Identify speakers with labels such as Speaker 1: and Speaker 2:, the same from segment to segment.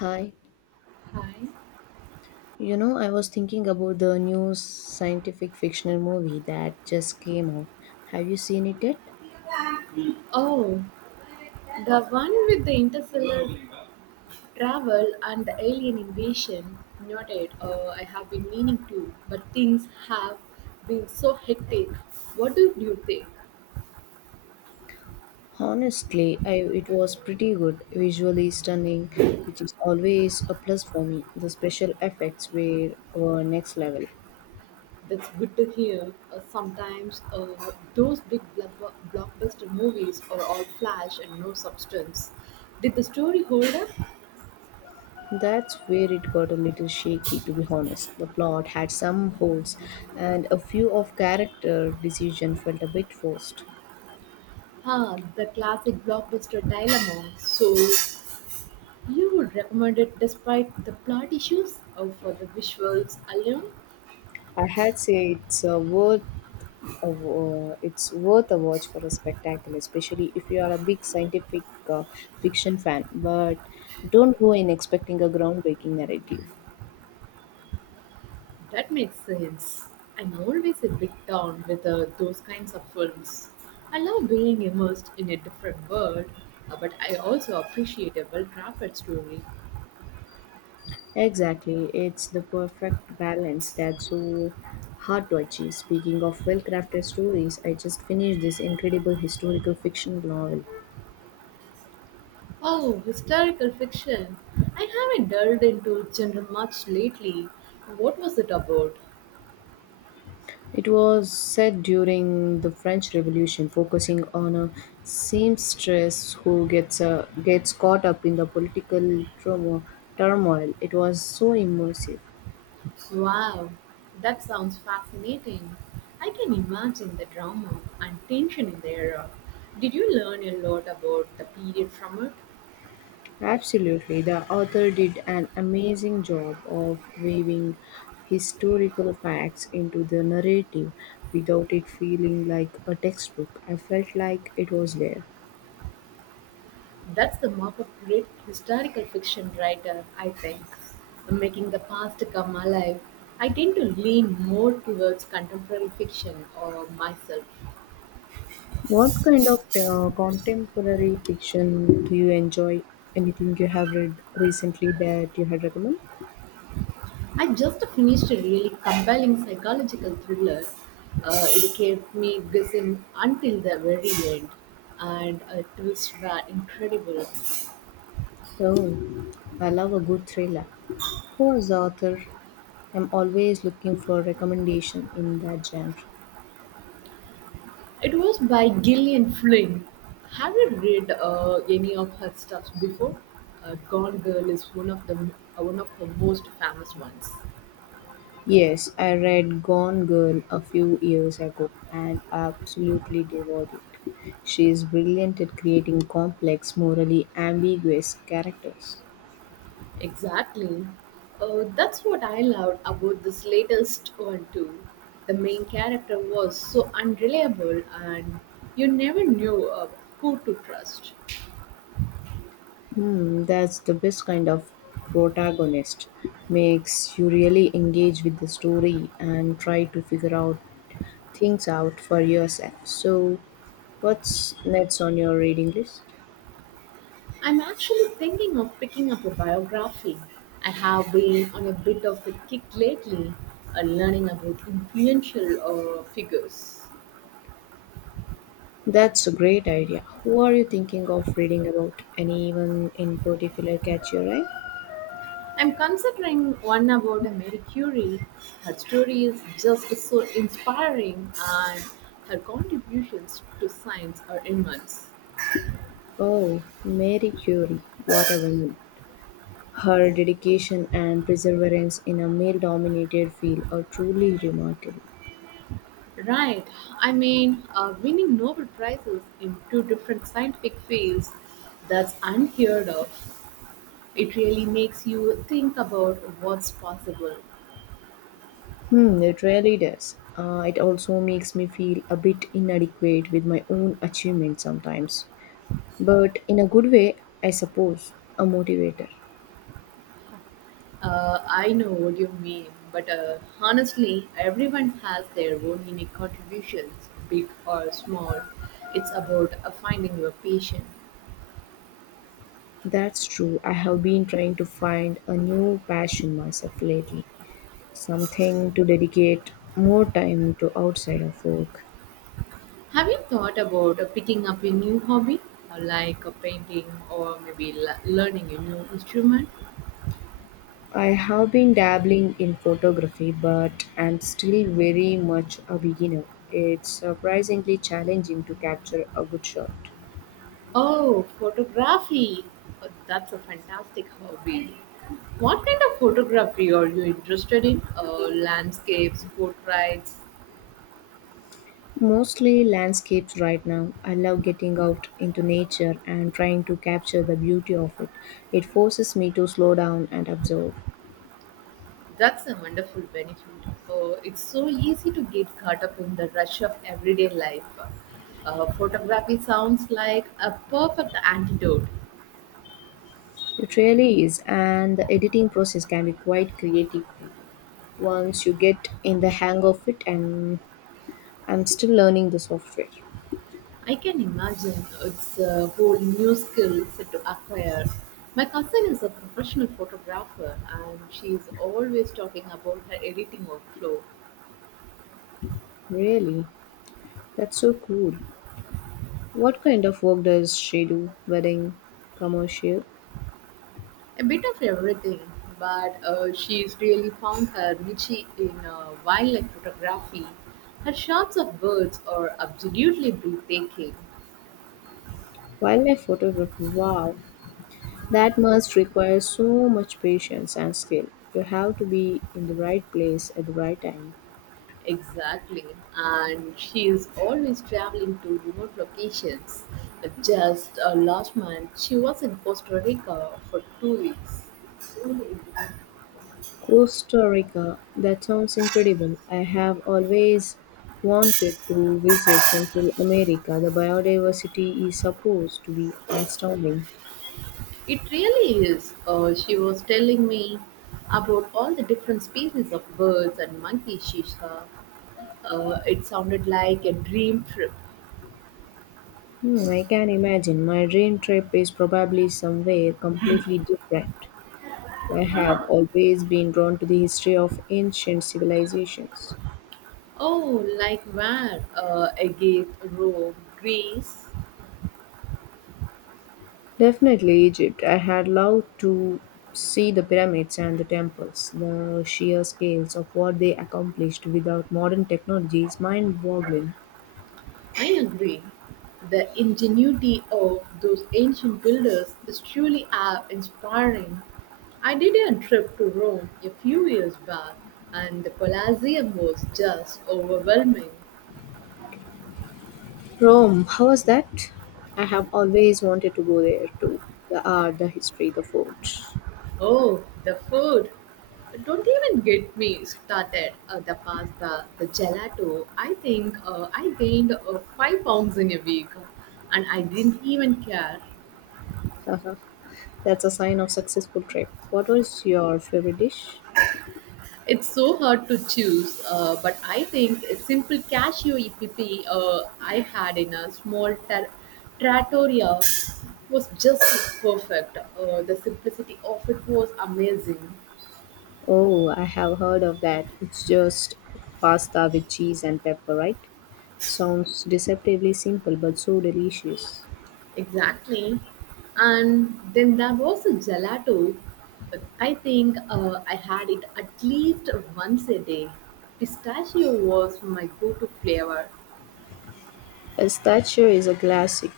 Speaker 1: Hi.
Speaker 2: Hi.
Speaker 1: You know, I was thinking about the new scientific fictional movie that just came out. Have you seen it yet?
Speaker 2: Oh, the one with the interstellar travel and the alien invasion. Noted. I have been meaning to, but things have been so hectic. What do you think?
Speaker 1: Honestly, it was pretty good, visually stunning, which is always a plus for me. The special effects were next level.
Speaker 2: That's good to hear. Sometimes those big blockbuster movies are all flash and no substance. Did the story hold up?
Speaker 1: That's where it got a little shaky, to be honest. The plot had some holes, and a few of character decision felt a bit forced.
Speaker 2: Ah, the classic blockbuster dilemma. So you would recommend it despite the plot issues or for the visuals alone?
Speaker 1: I had say it's worth it's worth a watch for a spectacle, especially if you are a big scientific uh, fiction fan. But don't go in expecting a groundbreaking narrative.
Speaker 2: That makes sense. I'm always a bit down with those kinds of films. I love being immersed in a different world, but I also appreciate a well crafted story.
Speaker 1: Exactly, it's the perfect balance that's so hard to achieve. Speaking of well crafted stories, I just finished this incredible historical fiction novel.
Speaker 2: Oh, historical fiction. I haven't delved into genre much lately. What was it about?
Speaker 1: It was set during the French Revolution, focusing on a seamstress who gets caught up in the political turmo- turmoil. It was so immersive.
Speaker 2: Wow, that sounds fascinating. I can imagine the drama and tension in the era. Did you learn a lot about the period from it?
Speaker 1: Absolutely, the author did an amazing job of weaving historical facts into the narrative without it feeling like a textbook. I felt like it was there.
Speaker 2: That's the mark of great historical fiction writer, I think. Making the past come alive. I tend to lean more towards contemporary fiction or myself.
Speaker 1: What kind of contemporary fiction do you enjoy? Anything you have read recently that you had recommend?
Speaker 2: I just finished a really compelling psychological thriller. It kept me guessing until the very end, and twists were incredible.
Speaker 1: Oh, I love a good thriller. Who is the author? I'm always looking for recommendation in that genre.
Speaker 2: It was by Gillian Flynn. Have you read any of her stuff before? Gone Girl is one of her most famous ones.
Speaker 1: Yes, I read Gone Girl a few years ago and absolutely devoured it. She is brilliant at creating complex, morally ambiguous characters.
Speaker 2: Exactly. That's what I loved about this latest one too. The main character was so unreliable, and you never knew who to trust.
Speaker 1: Hmm, that's the best kind of protagonist. Makes you really engage with the story and try to figure out things out for yourself. So, what's next on your reading list?
Speaker 2: I'm actually thinking of picking up a biography. I have been on a bit of a kick lately, learning about influential figures.
Speaker 1: That's a great idea. Who are you thinking of reading about? Anyone in particular catch your eye?
Speaker 2: I'm considering one about Mary Curie. Her story is just so inspiring, and her contributions to science are immense.
Speaker 1: Oh, Mary Curie. What a woman. Her dedication and perseverance in a male dominated field are truly remarkable.
Speaker 2: Right, I mean, winning Nobel Prizes in two different scientific fields, that's unheard of. It really makes you think about what's possible.
Speaker 1: Hmm, it really does. It also makes me feel a bit inadequate with my own achievements sometimes, but in a good way, I suppose, a motivator.
Speaker 2: I know what you mean, but honestly, everyone has their own unique contributions, big or small. It's about finding your passion.
Speaker 1: That's true. I have been trying to find a new passion myself lately, something to dedicate more time to outside of work.
Speaker 2: Have you thought about picking up a new hobby, like a painting or maybe learning a new instrument?
Speaker 1: I have been dabbling in photography, but I'm still very much a beginner. It's surprisingly challenging to capture a good shot.
Speaker 2: Oh, photography! That's a fantastic hobby. What kind of photography are you interested in? Landscapes, portraits?
Speaker 1: Mostly landscapes right now. I love getting out into nature and trying to capture the beauty of it. It forces me to slow down and observe.
Speaker 2: That's a wonderful benefit. It's so easy to get caught up in the rush of everyday life. Photography sounds like a perfect antidote.
Speaker 1: It really is, and the editing process can be quite creative too. Once you get in the hang of it, and I'm still learning the software.
Speaker 2: I can imagine it's a whole new skill set to acquire. My cousin is a professional photographer and she's always talking about her editing workflow.
Speaker 1: Really? That's so cool. What kind of work does she do? Wedding, commercial,
Speaker 2: A bit of everything, but she's really found her niche in wildlife photography. Her shots of birds are absolutely breathtaking.
Speaker 1: wildlife photography. Wow. That must require so much patience and skill. You have to be in the right place at the right time.
Speaker 2: Exactly, and she is always traveling to remote locations. Just last month, she was in Costa Rica for 2 weeks.
Speaker 1: Costa Rica, that sounds incredible. I have always wanted to visit Central America. The biodiversity is supposed to be astounding.
Speaker 2: It really is. She was telling me about all the different species of birds and monkeys she saw. It sounded like a dream trip.
Speaker 1: Hmm, I can imagine. My dream trip is probably somewhere completely different. I have always been drawn to the history of ancient civilizations.
Speaker 2: Oh, like where? Egypt, Rome, Greece.
Speaker 1: Definitely Egypt. I had loved to see the pyramids and the temples. The sheer scales of what they accomplished without modern technology is mind boggling.
Speaker 2: I agree. The ingenuity of those ancient builders is truly awe inspiring. I did a trip to Rome a few years back, and the Colosseum was just overwhelming.
Speaker 1: Rome, how was that? I have always wanted to go there too. The art, the history, the food.
Speaker 2: Oh, the food. Don't even get me started. The pasta, the gelato. I think I gained 5 pounds in a week and I didn't even care.
Speaker 1: Haha, that's a sign of successful trip. What was your favorite dish?
Speaker 2: It's so hard to choose, but I think a simple cashew EPP I had in a small trattoria was just perfect. The simplicity of it was amazing.
Speaker 1: Oh, I have heard of that. It's just pasta with cheese and pepper, right? Sounds deceptively simple but so delicious.
Speaker 2: Exactly. And then there was a gelato. I think I had it at least once a day. Pistachio was my go to flavor.
Speaker 1: A statue is a classic.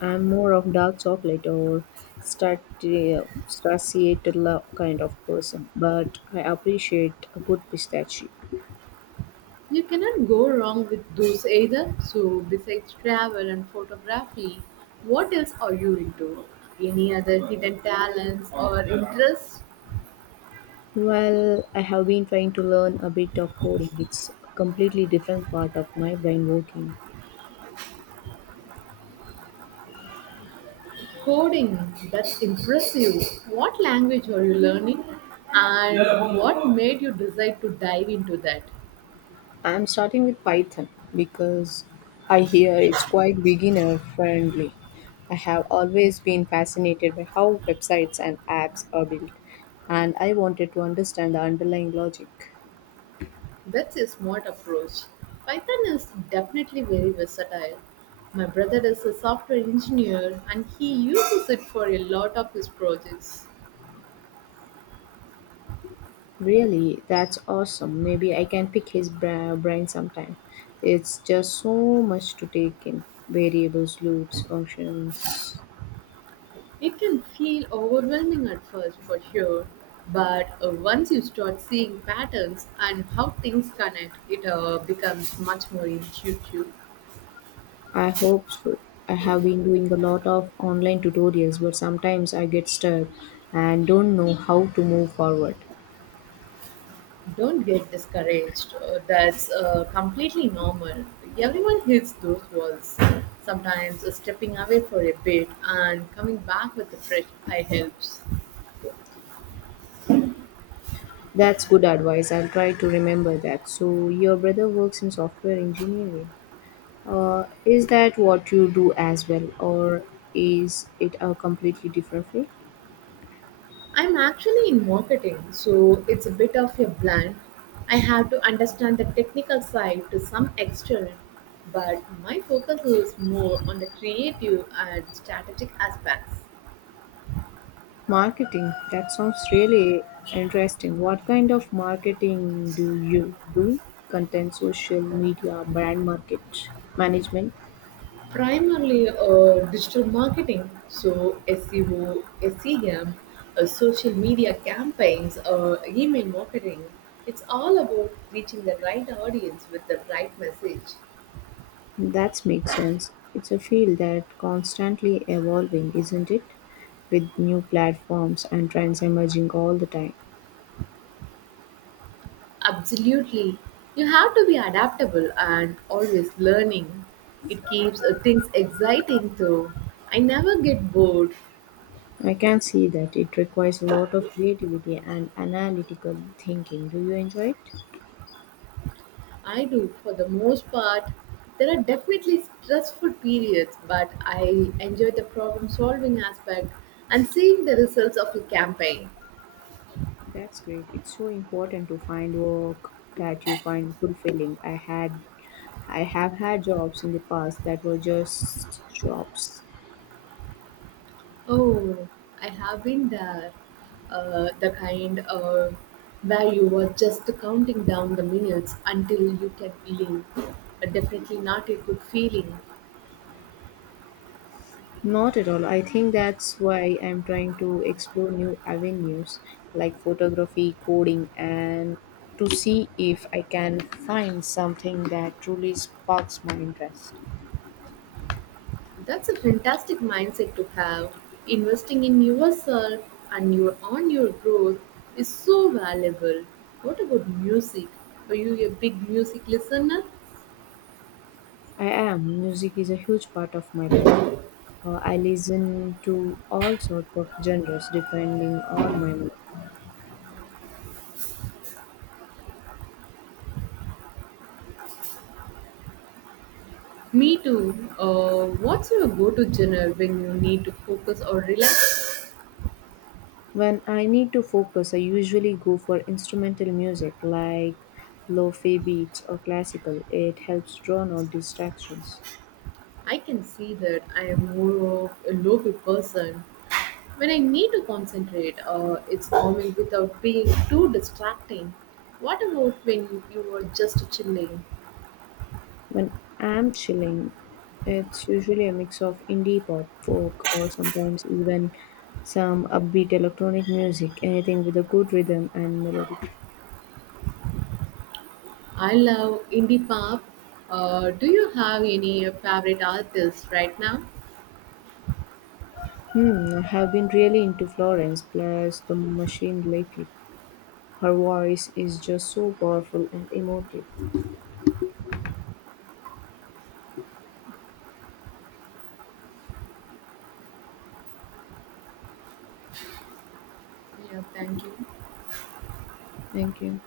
Speaker 1: I'm more of dark chocolate or stracciatella kind of person, but I appreciate a good pistachio.
Speaker 2: You cannot go wrong with those either. So, besides travel and photography, what else are you into? Any other hidden talents or interests?
Speaker 1: Well, I have been trying to learn a bit of coding. It's a completely different part of my brain working.
Speaker 2: Coding, that's impressive. What language are you learning? And what made you decide to dive into that?
Speaker 1: I'm starting with Python because I hear it's quite beginner friendly. I have always been fascinated by how websites and apps are built, and I wanted to understand the underlying logic.
Speaker 2: That's a smart approach. Python is definitely very versatile. My brother is a software engineer and he uses it for a lot of his projects.
Speaker 1: Really, that's awesome. Maybe I can pick his brain sometime. It's just so much to take in variables, loops, functions.
Speaker 2: It can feel overwhelming at first for sure, but once you start seeing patterns and how things connect, it becomes much more intuitive.
Speaker 1: I hope so. I have been doing a lot of online tutorials, but sometimes I get stuck and don't know how to move forward.
Speaker 2: Don't get discouraged. That's completely normal. Everyone hits those walls. Sometimes stepping away for a bit and coming back with a fresh eye helps.
Speaker 1: That's good advice. I'll try to remember that. So, your brother works in software engineering. Is that what you do as well, or is it a completely different field?
Speaker 2: I'm actually in marketing, so it's a bit of a blend. I have to understand the technical side to some extent, but my focus is more on the creative and strategic aspects.
Speaker 1: Marketing. That sounds really interesting. What kind of marketing do you do? Content, social media, brand market, management.
Speaker 2: Primarily digital marketing, so SEO, SEM, social media campaigns, email marketing. It's all about reaching the right audience with the right message.
Speaker 1: That makes sense. It's a field that constantly evolving, isn't it? With new platforms and trends emerging all the time.
Speaker 2: Absolutely. You have to be adaptable and always learning. It keeps things exciting though. I never get bored.
Speaker 1: I can see that it requires a lot of creativity and analytical thinking. Do you enjoy it?
Speaker 2: I do, for the most part. There are definitely stressful periods, but I enjoy the problem solving aspect and seeing the results of a campaign.
Speaker 1: That's great. It's so important to find work that you find fulfilling. I have had jobs in the past that were just jobs.
Speaker 2: Oh, I have been there. The kind where you were just counting down the minutes until you can leave. Definitely not a good feeling.
Speaker 1: Not at all. I think that's why I'm trying to explore new avenues like photography, coding, and to see if I can find something that truly sparks my interest.
Speaker 2: That's a fantastic mindset to have. Investing in yourself and your growth is so valuable. What about music? Are you a big music listener?
Speaker 1: I am. Music is a huge part of my life. I listen to all sorts of genres depending on my mood.
Speaker 2: Me too. What's your go-to genre when you need to focus or relax?
Speaker 1: When I need to focus, I usually go for instrumental music like lo-fi beats or classical. It helps drown out distractions.
Speaker 2: I can see that I am more of a local person. When I need to concentrate, it's calming without being too distracting. What about when you are just chilling?
Speaker 1: When I'm chilling, it's usually a mix of indie pop, folk, or sometimes even some upbeat electronic music, anything with a good rhythm and melody.
Speaker 2: I love indie pop. Do you have any favorite artists right now?
Speaker 1: Hmm, I have been really into Florence plus the machine lately. Her voice is just so powerful and emotive.
Speaker 2: Yeah, thank you.
Speaker 1: Thank you.